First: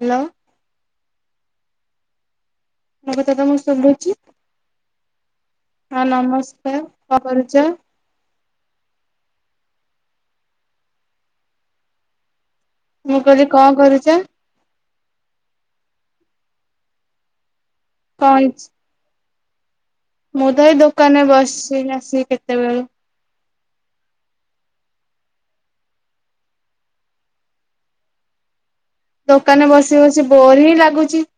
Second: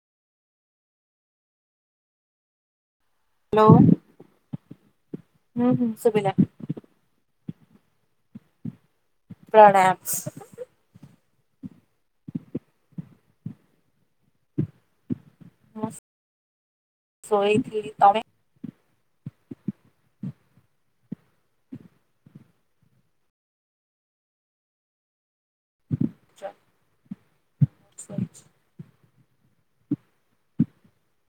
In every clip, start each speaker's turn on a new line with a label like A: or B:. A: Hello. ମୋ କଥା ତମକୁ
B: ହ୍ୟାଲୋ
A: ଶୁଭୁଚି
B: ହୁଁ ହୁଁ
A: ହଁ
B: ଶୁଭିଲା
A: ନମସ୍କାର, କଣ କରୁଚ?
B: ପ୍ରଣାମ।
A: ମୁଁ କଇଲି କଁ କରୁଚ?
B: ଶୋଇଥିଲି ତ
A: କଇଁଚ୍ ମୁଁ ତ ଏଇ ଦୋକାନରେ ବସିଚି ଆସି କେତେବେଳୁ।
B: [unintelligible]
A: ଦୋକାନେ ବସି ବସି ବୋର ହିଁ ଲାଗୁଚି।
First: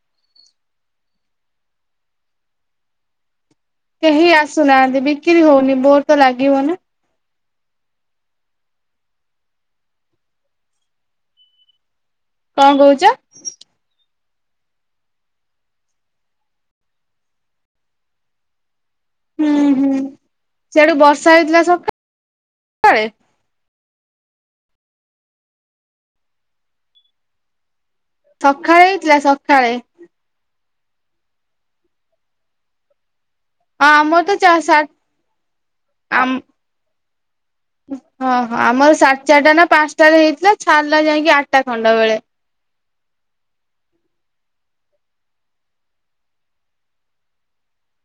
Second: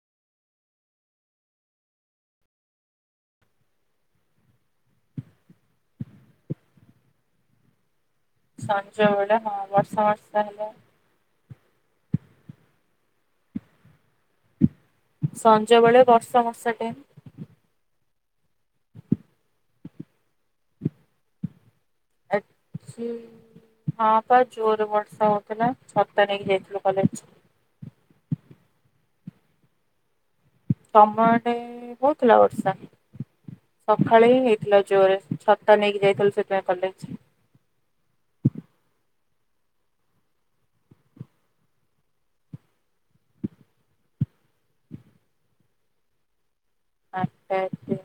A: କେହି ଆସୁନାଆନ୍ତି ବିକିରି ହଉନି ବୋର ତ ଲାଗିବ ନା।
B: ସଞ୍ଜ ବେଳେ ହଁ ବର୍ଷା ଅର୍ଷା ହେଲେ।
A: କଁ କୋଉଚ?
B: ସଞ୍ଜ ବେଳେ ବର୍ଷା ହର୍ଷା ଟାଇମ୍।
A: ହୁଁ ହୁଁ ସିଆଡୁ ବର୍ଷା ହେଇଥିଲା ସକା
B: [unintelligible] ହଁ ପା ଜୋରେ ବର୍ଷା ହଉଥିଲା ଛତା ନେଇକି ଯାଇଥିଲୁ କଲେଜ।
A: ସଖାଳେ ହେଇଥିଲା ସକାଳେ।
B: ତମ ଆଡ଼େ ହୋଉଥିଲା ବର୍ଷା?
A: ହଁ ଆମର ତ
B: ସଖାଳେ ହିଁ
A: ଚା ସା
B: ହେଇଥିଲା ଜୋରେ ଛତା ନେଇକି
A: ଆମ
B: ଯାଇଥିଲୁ ସେଥିପାଇଁ କଲେ
A: ହଁ ହଁ ଆମର ସା ଚାରଟା ନା ପାଁସଟା ରେ ହେଇଥିଲା ଛାଡ଼ିଲା ଯାଇକି ଆଟା ଖଣ୍ଡେ ବେଳେ।
B: ଆଟା [unintelligible]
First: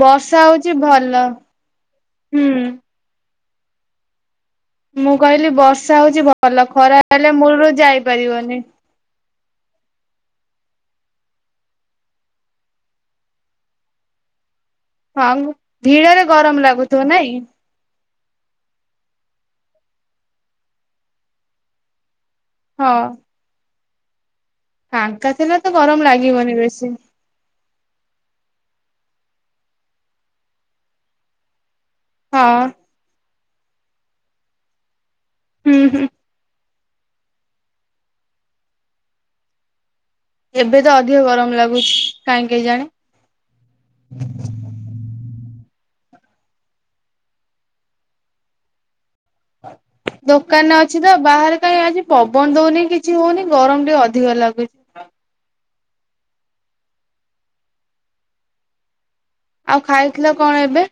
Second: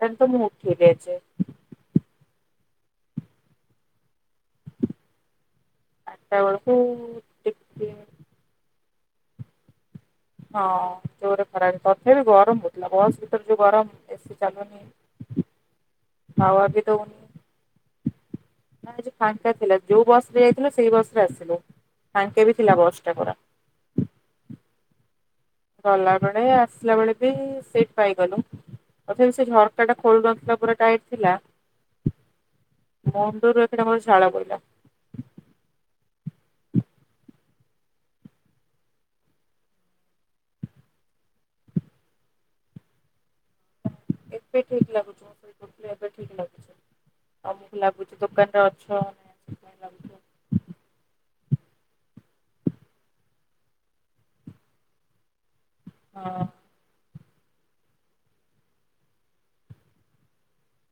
A: ବଷା ହଉଚି
B: ଆଜି
A: ଭଲ ହୁଁ। ମୁଁ କହିଲି ବର୍ଷା ହଉଚି
B: ଆଠଟା
A: ଭଲ
B: ବେଳକୁ
A: ଖରା ହେଲେ ମୂଳୁରୁ
B: ଟିକେ
A: ଯାଇପାରିବନି।
B: ହଁ ଜୋରେ ଖରାରେ ତଥାପି ଗରମ ହଉଥିଲା ବସ୍ ଭିତରେ ଯୋଉ ଗରମ ଏସି ଚାଲୁନି।
A: ଆଉଁ ଭିଡ଼ରେ
B: ହାୱା
A: ଗରମ ଲାଗୁଥିବ ନାଇଁ?
B: ନା ଆଜି ଫାଙ୍କା ଥିଲା ଯୋଉ ବସ ରେ ଯାଇଥିଲୁ ସେଇ ବସ ରେ ଆସିଲୁ ଫାଙ୍କେ ବି ଥିଲା ବସ୍
A: ହଁ।
B: ଟା ପରା।
A: ଫାଙ୍କା ଥିଲେ ତ ଗରମ
B: ଗଲା ବେଳେ
A: ଲାଗିବନି ବେଶୀ।
B: ଆସିଲା ବେଳେ ବି ସିଟ ପାଇଗଲୁ। ତଥାପି ସେ ଝରକା ଟା ଖୋଲୁନଥିଲା ପୁରା ଟାଇଟ୍ ଥିଲା।
A: ହଁ।
B: ମୁଣ୍ଡରୁ ଏଖିଣା ମୋର ଝାଳ ବୋହିଲା।
A: ଉଁ ହୁଁ। ଏବେ ତ ଅଧିକ ଗରମ ଲାଗୁଚି କାହିଁହି କେଜାଣି।
B: ଏବେ ଠିକ ଲାଗୁଚି ମୁଁ ଶୋଇପଡ଼ିଥିଲି ଏବେ ଠିକ ଲାଗୁଚି ତମକୁ ଲାଗୁଚି ଦୋକାନରେ ଅଛ। ସେଥିପାଇଁ ଲାଗୁଥିବ।
A: ଦୋକାନରେ ଅଛି ପା ବାହାରେ କାଇଁ ଆଜି ପବନ ଦୋଉନେଇ କିଛି ହୋଉନେଇ ଗରମ ଟିକେ ଅଧିକ ଲାଗୁଚି।
B: ହଁ।
A: ଆଉ ଖାଇଥିଲ କଣ ଏବେ?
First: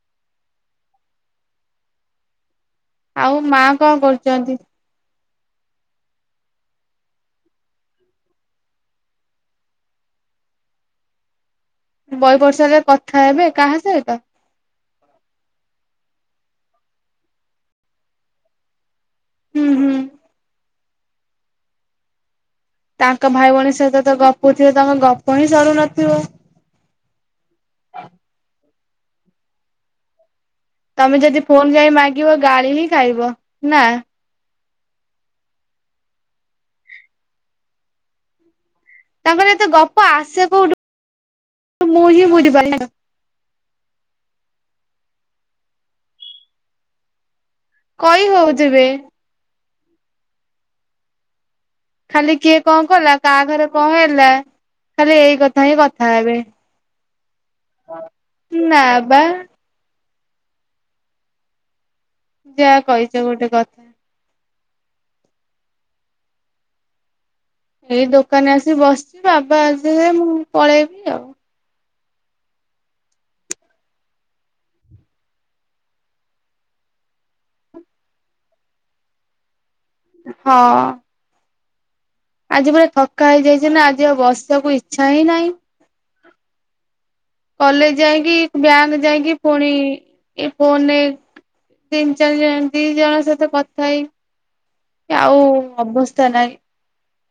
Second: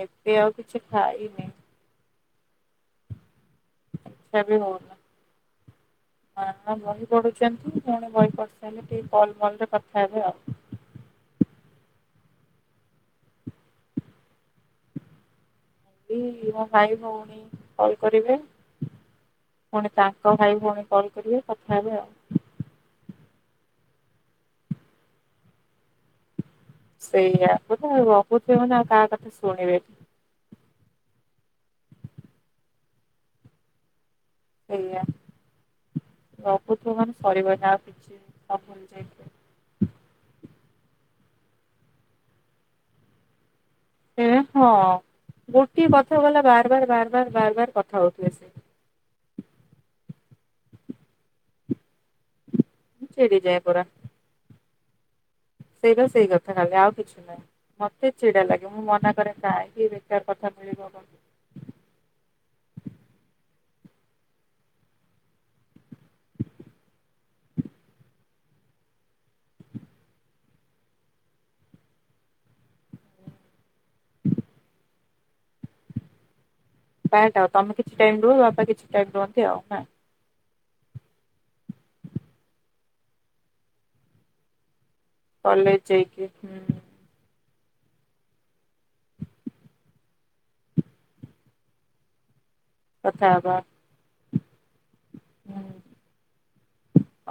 B: ଏବେ ଆଉ କିଛି ଖାଇନି।
A: ଆଉ ମା କଣ
B: ସେ
A: କରୁଛନ୍ତି?
B: ବି ହୋଉନା। ହଁ ବହି ପଢୁଚନ୍ତି ପୁଣି ବହି ପଢିସାଇଲେ ଟିକେ କଲ୍ ମଲରେ କଥା ହେବେ ଆଉ।
A: ବହି ପଢିସାଇଲେ କଥା ହେବେ କାହା ସହିତ?
B: ଏଇ ମୋ ଭାଇ ଭୋଉଣୀ କଲ କରିବେ।
A: ହୁଁ
B: ପୁଣି
A: ହୁଁ।
B: ତାଙ୍କ ଭାଇ ଭୋଉଣୀ କଲ କରିବେ କଥା ହେବେ ଆଉ।
A: ତାଙ୍କ ଭାଇ ଭୋଉଣୀ ସହିତ ତ ଗପୁଥିବେ ତମ ଗପ ହିଁ ସରୁନଥିବ।
B: ସେଇଆ ପୁରା ଆଉ ଗପୁଥୁବେ ମାନେ ଆଉ କାହା କଥା ଶୁଣିବେନି।
A: ତମେ ଯଦି ଫୋନ ଯାଇ ମାଗିବ ଗାଳି ହିଁ ଖାଇବ ନା।
B: ସେଇଆ ଗପୁଥୁବ ମାନେ ସରିବନି ଆଉ କିଛି। [unintelligible]
A: ତାଙ୍କର ଏତେ ଗପ ଆସେ କୋଉଠୁ ମୁଁ ହିଁ। [inaudible]
B: ଏ ହଁ ଗୋଟିଏ କଥାକୁ ଗଲା ବାରବାର ବାରବାର ବାରବାର କ
A: କଇ ହୋଉଥିବେ। ଖାଲି କିଏ କଣ
B: ମୁଁ
A: କଲା କାହା
B: ଚିଡିଯାଏ
A: ଘରେ
B: ପୁରା
A: କଣ ହେଲା ଖାଲି ଏଇ କଥା ହିଁ
B: ସେଇବା
A: କଥା
B: ସେଇ
A: ହେବେ।
B: ଖାଲି ଆଉ କିଛି ନାଇଁ ମତେ ଛିଡା ଲାଗେ
A: ନା
B: ମୁଁ
A: ବା
B: ମନାକରେ କାହିଁକି ଏଇ ବେକାର କଥା ମିଳିବ କ
A: ଯାହା କହିଚ ଗୋଟେ କଥା ଏଇ ଦୋକାନରେ ଆସିିକି ବସଚି ବାବା ଆସିଲେ ମୁଁ ପଳେଇବି ଆଉ।
B: ହ ପାଟ୍ ଆଉ ତମେ କିଛି ଟାଇମ ରୁହ ବାପା କିଛି ଟାଇମ୍ ରୁହନ୍ତି ଆଉ ନାଁ।
A: ହଁ। ଆଜି ପୁରା ଥକା ହେଇଯାଇଚି ନା ଆଜି ଆଉ ବସିବାକୁ ଇ
B: କଲେଜ ଯାଇକି ହୁଁ।
A: କଲେଜ ଯାଇଁକି ବ୍ୟାଙ୍କ ଯାଇଁକି ଫୁଣି ଇଏ ଫୋନରେ ତିନ ଚାରି ଜଣ ଦି ଜଣଙ୍କ
B: କଥା
A: ସହିତ
B: ହବା
A: କଥା ହେଇ ଆଉ ଅବସ୍ତା ନାଇଁ।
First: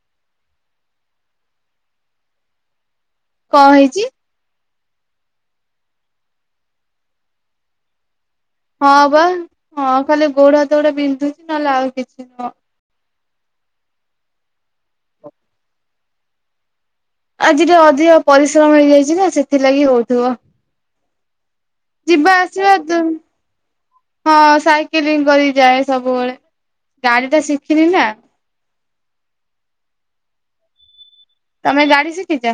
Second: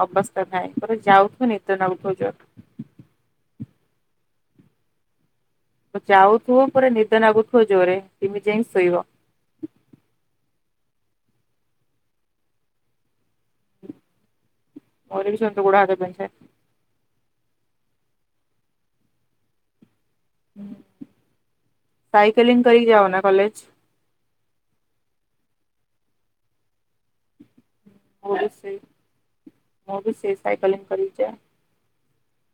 B: ଅବସ୍ତା ନାଇଁ ପୁରେ ଯାଉଥୁବ ନିଦ ନାଗୂଥୁବ ଜୋର୍।
A: କଣ ହେଇଚି?
B: ଯାଉଥୁବ ପୁରା ନିଦ ନାଗୁଥୁବ ଜୋରେ। କେମିତି ଯାଇକି
A: ହଁ
B: ଶୋଇବ
A: ପା ହଁ ଖାଲି ଗୋଢା ହାତଉଡା ବିନ୍ଧୁଚି ନହେଲେ ଆଉ କିଛି ନୁହଁ।
B: ମୋର ବି ସେମତି ଗୋଡ଼ ହାତ ବିନ୍ଧେ।
A: ଆଜି ଟିକେ ଅଧିକ ପରିଶ୍ରମ ହେଇଯାଇଚି ନା ସେଥିଲାଗି ହୋଉଥୁବ।
B: ସାଇକେଲିଙ୍ଗ୍
A: ଆସିବା
B: କରିକି
A: ଦୁ
B: ଯାଅ ନା କଲେଜ?
A: ହଁ ସାଇକେଲିଙ୍ଗ କରିକି ଯାଏ ସବୁବେଳେ ଗାଡିଟା ଶିଖିନି ନା।
B: ମୁଁ ବି ସେଇ ମୁଁ ବି ସେଇ ସାଇକେଲିଙ୍ଗ୍ କରିକି ଯାଏ।
A: ତମେ ଗାଡି ଶିଖିଚ?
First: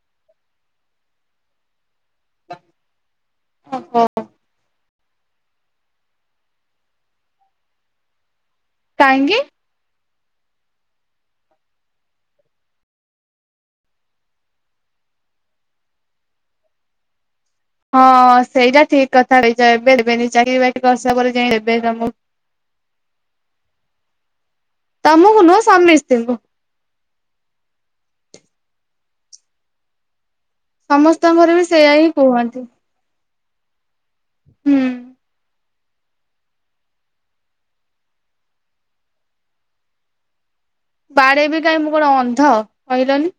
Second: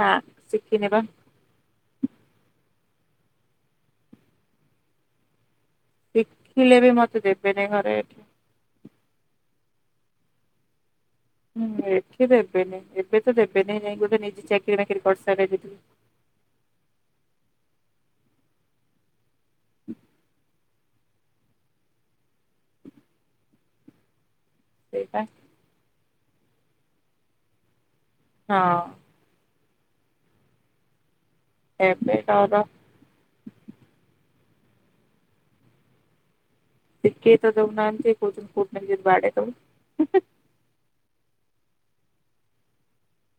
B: ନା ଶିଖିନି ପା।
A: ଓହୋ।
B: ଶିଖିଲେ ବି ମତେ ଦେବେନି ଘରେ ଏଠି।
A: କାହିଁକି?
B: ହୁଁ ଏଠି ଦେବେନି ଏବେ ତ ଦେବେନେଇ ଯାଇକି ବୋଧେ ନିଜେ ଚାକିରି ଫାକିରି କରିସାରିଲେ ଯଦି
A: ହଁ ସେଇଟା ଠିକ କଥା କହିଚ ଏବେ ଦେବେନି ଚାକିର ବାକିରି କରସା ପରେ ଯାଇ ଦେବେ ତମକୁ।
B: ସେଇଟା
A: ତମୁକୁ ନୁହଁ ସମିସ୍ତିଙ୍କୁ।
B: ହଁ।
A: ସମସ୍ତଙ୍କର ବି ସେଇୟା ହିଁ
B: ଏବେ ଡର
A: କୁହନ୍ତି। ହୁଁ।
B: କିଏ ତ ଦେଉନାହାନ୍ତି କହୁଛନ୍ତି କୋଉଠି ନେଇକି ବାଡେଇ ଦେବୁ।
A: ବାଡେଇବି କାହିଁ ମୁଁ କଣ ଅନ୍ଧ କହିଲନି।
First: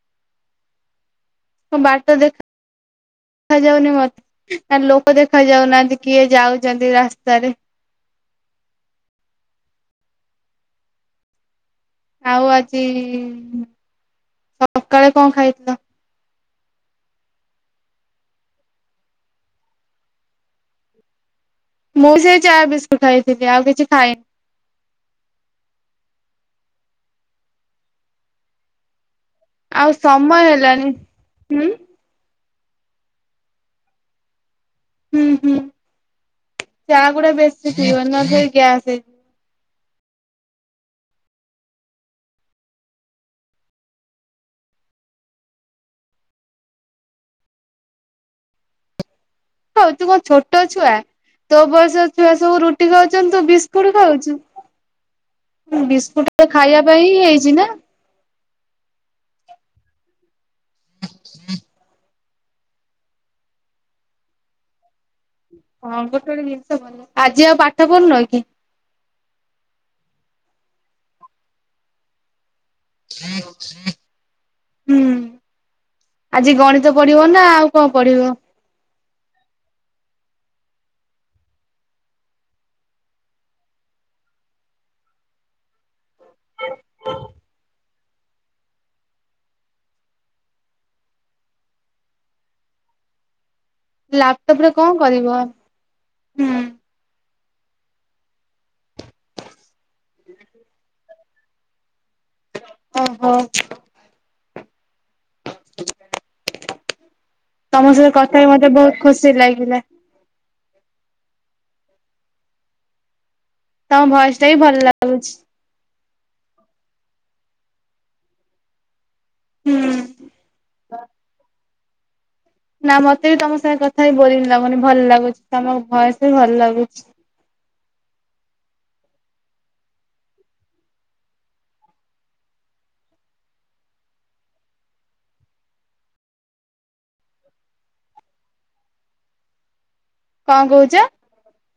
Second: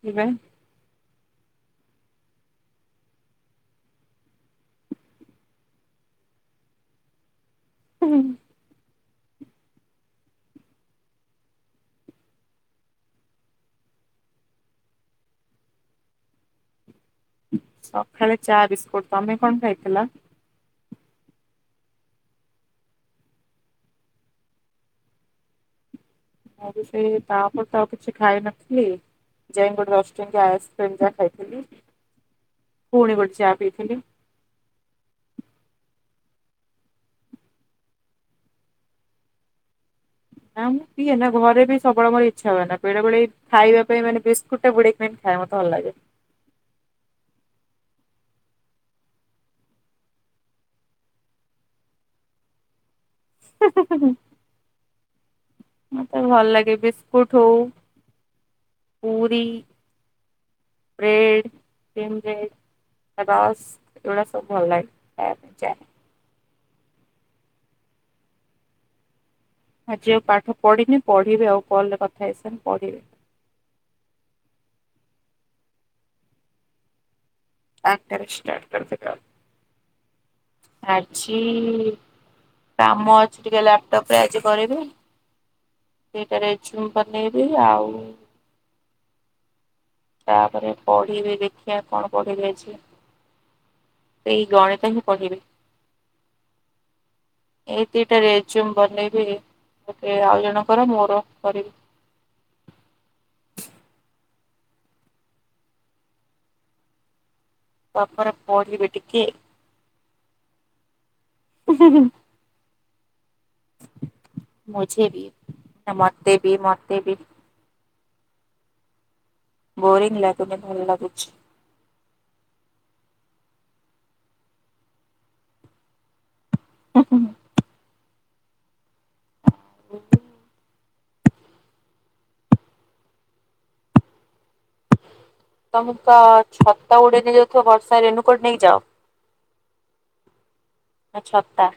B: କିବେ?
A: ହଁ ବାଟ ଦେଖା। ଦେଖାଯାଉନି ମତେ ନା ଲୋକ ଦେଖାଯାଉନାହାନ୍ତି କିଏ ଯାଉଛନ୍ତି ରାସ୍ତାରେ।
B: ହୁଁ।
A: ଆଉ ଆଜି ସକାଳେ କଣ ଖାଇଥିଲ?
B: ସକାଳେ ଚା ବିସ୍କୁଟ ତମେ କଣ ଖାଇଥିଲ?
A: ମୁଁ ସେ ଚା ବିସ୍କୁଟ ଖାଇଥିଲି ଆଉ କିଛି ଖାଇନି।
B: ମୁଁ ବି ସେ ତାପରେ ତ ଆଉ କିଛି ଖାଇ ନଥିଲି। ଯାଇକି
A: ଆଉ
B: ଗୋଟେ ଦଶ
A: ସମୟ
B: ଟଙ୍କିଆ
A: ହେଲାନି।
B: ଆଇସ୍କ୍ରିମ ଯା ଖାଇଥିଲି
A: ହୁଁ
B: ପୁଣି ଗୋଟେ ଚା ପିଇଥିଲି।
A: ହୁଁ ହୁଁ ଚା ଗୁଡା ବେଶୀ ପିଇବନି ନହେଲେ ଗ୍ୟାସ ହେଇଯିବ।
B: ନା ମୁଁ ପିଏ ନା ଘରେ ବି ସବୁବେଳେ ମୋର ଇଚ୍ଛା ହୁଏ ନା ବେଳେବେଳେ ଖାଇବା ପାଇଁ ମାନେ ବିସ୍କୁଟଟା ବୁଡେଇକି ମତେ ଖାଇବାକୁ ଭଲ ଲାଗେ।
A: ତୁ କଣ ଛୋଟ ଛୁଆ ତୋ ବୟସ ଛୁଆ ସବୁ ରୁ କହୁଛନ୍ତି ତୁ ବିସ୍କୁଟ ଖାଉଛୁ।
B: ମତେ ଭଲ
A: ବିସ୍କୁଟ
B: ଲାଗେ
A: ଖାଇବା ପାଇଁ ହିଁ
B: ବିସ୍କୁଟ ହଉ
A: ହେଇଛି ନା?
B: ପୁରୀ, ବ୍ରେଡ ଏଇଆଡେ ସବୁ
A: ହଁ ଗୋଟେ ଗୋଟେ ଜିନିଷ ଭଲ ଆଜି ଆଉ ପାଠ ପଢୁନ କି?
B: ଆଜି ଆଉ ପାଠ ପଢିନି ପଢିବି ଆଉ କଲରେ କଥା ହେଇସାରି ପଢିବି।
A: ହୁଁ ଆଜି ଗଣିତ ପଢିବ ନା ଆଉ। କଣ ପଢିବ?
B: ଆଟଷ୍ଟାର୍ଟ କର ଆଜି କାମ ଅଛି ଟିକେ ଲାପଟପରେ ଆଜି କରିବି। ସେଇଟାରେ ଝୁମ୍ ପନିର ଆଉ ତାପରେ ପଢିବି ଦେଖିବା କଣ ପଢି ଯାଇଛି। ସେଇ
A: ଲାପଟପ ରେ କଣ
B: ଗଣିତ ହିଁ
A: କରିବ
B: ପଢିବି।
A: ହୁଁ
B: ଏଇ ଦିଟା ରେଜୁମ ବନେଇବି ଗୋଟେ ଆଉ ଜଣଙ୍କର ମୋର କରିବି।
A: ଓହୋ। [inaudible] ତମ ସହିତ
B: ତାପରେ
A: କଥା ହେଇ ମତେ
B: ପଢିବି
A: ବହୁତ
B: ଟିକେ।
A: ଖୁସି ଲାଗିଲା।
B: [inaudible]
A: ତମ ଭୟସଟା ବି ଭଲ
B: ମୁଝେ ବି
A: ଲାଗୁଛି।
B: ମତେ ବି ମତେ ବି।
A: ହୁଁ।
B: ବୋରୀଙ୍ଗ ଲାଗୁନି ଭଲ ଲାଗୁଛି।
A: ନା ମତେ ବି ତମ ସାଙ୍ଗେ କଥା କି ବୋରିଂ ଲାଗୁନି। ଭଲ ଲାଗୁଛି ତମ ଭୟସ ବି ଭଲ
B: ହୁଁ
A: ଲାଗୁଛି।
B: ଆଉ ତମକୁ ତ ଛତା ଉଡେଇ ନେଇଯାଉଥିବ ବର୍ଷା ରେନୁକୋଟ ନେଇ ଯାଅ
A: କଣ କହୁଚ?
B: ନା ଛତା।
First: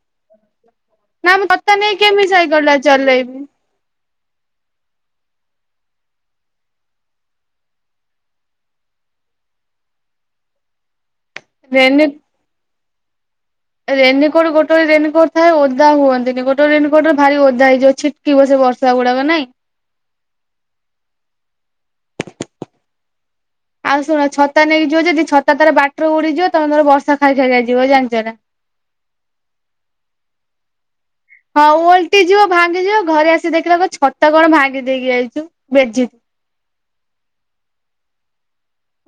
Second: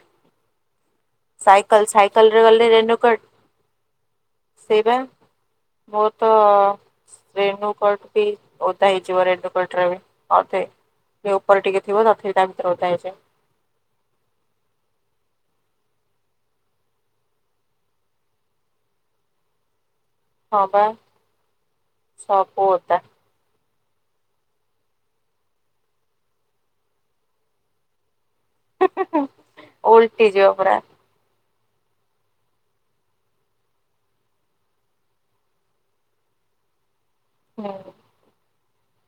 A: ମୁଁ ଛତା
B: ସାଇକେଲ
A: ନେଇ କେମିତି
B: ସାଇକେଲରେ
A: ସାଇକେଲ
B: ଗଲେ
A: ଟା
B: ରେନୁକୋଟ
A: ଚଲେଇବି।
B: ସେଇ ପା। ବହୁତ ରେନୁକୋଟ ବି ଓଦା ହେଇଯିବ ରେନୁକୋଟ ର ବି ବୋଧେ। ସେ ଉପରେ ଟିକେ ଥିବ ତଥ ତା ଭିତରେଥା ହୋଇ
A: ରେନକୋଟ୍ ଗୋଟେ ରେନକୋଟ ଏ ଓଦା ହୁଅନ୍ତିନି ଗୋଟେ ରେନକୋଟରେ ଭାରି ଓଦା ହେଇଯିବ ଅଛି। କିିବ ସେ ବର୍ଷା ଗୁଡାକ ନାଇଁ।
B: ହବା ସବୁତା।
A: ଆଉ ଶୁଣ ଛତା ନେଇିଯିବ ଯଦି ତା ତାର ବାଟରେ ଉଡିଯିବ ତମେର ବର୍ଷା ଖାଇ ଖାଇଆଯିବ ଜାଣିଛ ନା
B: ଉଲଟି ଯିବପରା
A: ହଁ ଓଲଟି ଯିବ ଭାଙ୍ଗିଯିବ ଘରେ ଆସି ଦେଖିଲ ଛତ କଣ ଭାଙ୍ଗି ଦେଇକି ଯାଇଛୁ ଭେଜଜି
B: ହୁଁ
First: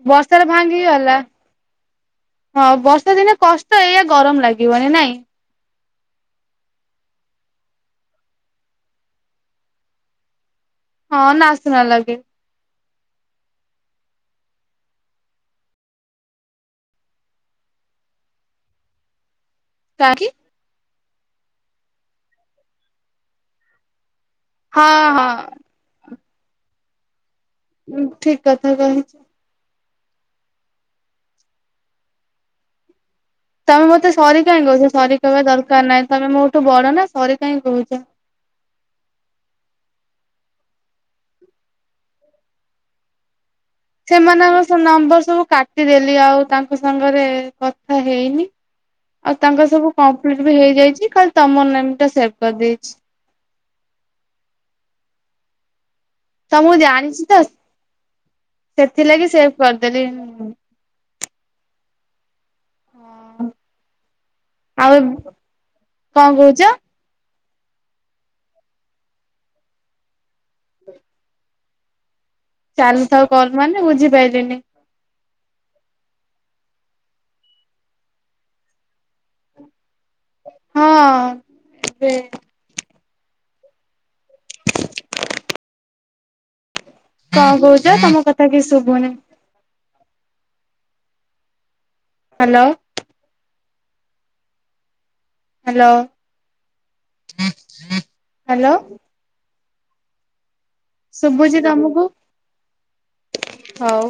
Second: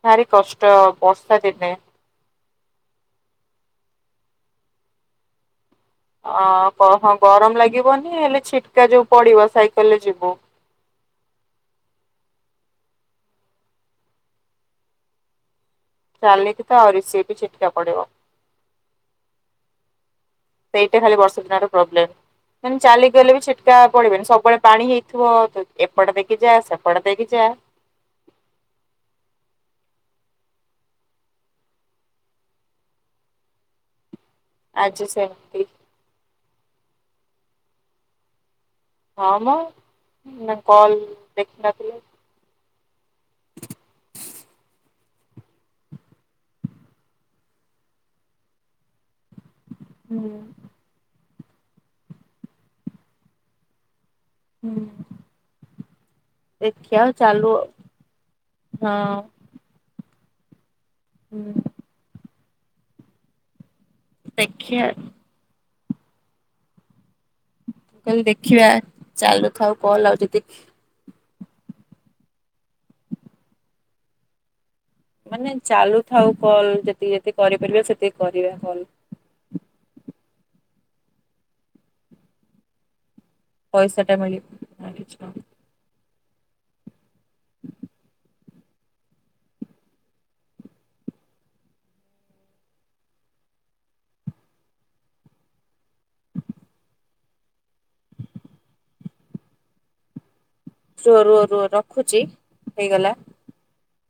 B: ଭାରି
A: ବର୍ଷାରେ
B: କଷ୍ଟ
A: ଭାଙ୍ଗିଗଲା
B: ବର୍ସ ଦିନେ
A: ହଁ ବର୍ଷା ଦିନେ କଷ୍ଟ ଏଇୟ ଗରମ ଲାଗିବନି ନାଇଁ
B: ଅ ହଁ ଗରମ ଲାଗିବନି ହେଲେ ଛିଟକା ଯୋଉ ପଡିବ ସାଇକେଲ ରେ ଯିବୁ
A: ହଁ ନାସନା ଲାଗେ
B: ଚାଲୀ କଥା ଆଉରିି ବି ଚିଟକା ପଡ଼େ
A: କାକି
B: ସେଇଟା ଖାଲି ବର୍ଷା ଦିନ ର ପ୍ରୋବ୍ଲେମ ମାନେ ଚାଲି ଗଲେ ବି ଛିଟକା ପଡିବନି ସବୁବେଳେ ପାଣି
A: ହଁ
B: ହେଇଥିବ
A: ହଁ
B: ତୁ ଏପଟ ଦେଇକି ଯା ସେପଟ ଦେଇକି ଯା
A: ଉଁ ଠିକ କଥା କହିଛି ତମେ ମତେ ସରି କାହିଁ କହୁଛ
B: ଆଜି
A: ସରି କହିବା
B: ସେମିତି
A: ଦରକାର ନାହିଁ ତମେ ମୋଠୁ ବଡ ନା ସରି କାହିଁ କହୁଛ
B: ହଁ ମା କଲ୍ ଦେଖିନଥିଲେି [inaudible]
A: ସେମାନଙ୍କ ସବ ନମ୍ବର ସବୁ କାଟିଦେଲି ଆଉ ତାଙ୍କ ସାଙ୍ଗରେ କଥା ହେଇନି ଆଉ ତାଙ୍କ ସବୁ
B: ହୁଁ
A: କମ୍ପ୍ଲିଟ ବି ହେଇଯାଇଛି କାଲି ତମ ନ ଟା ସେଭ କରିଦେଇଛି
B: ହୁଁ
A: ତ ମୁଁ
B: ଦେଖିବା
A: ଜାଣିଛି ତ
B: ଚାଲୁ ହଁ
A: ସେଥିଲାଗି ସେ କରିଦେଲି
B: ହୁଁ
A: ହଁ
B: ଦେଖିବା
A: ଆଉ
B: ମୁଁ
A: କଣ କହୁଛ
B: କହିଲେ ଦେଖିବା ଚାଲ ରଥାଉ କଲ ଆଉ ଯଦି
A: ହ ଚାଲୁଥାଉ କଲ ମାନେ ବୁଝିପାରିଲନି
B: ମାନେ ଚାଲୁଥାଉ କଲ୍ ଯେତିକି ଯେତିକି କରିପାରିବା ସେତିକି କରିବା କଲ
A: ହଁ ଏବେ
B: ପଇସାଟା ମିଳିବ କି
A: କଣ କହୁଛ ତମ କଥା କି ଶୁଭୁନି ହ୍ୟାଲୋ ହ୍ୟାଲୋ ହ୍ୟାଲୋ
B: ର ରୁ
A: ଶୁଭୁଛି
B: ରୁ
A: ତମକୁ
B: ରଖୁଛି ହେଇଗଲା
A: ହଉ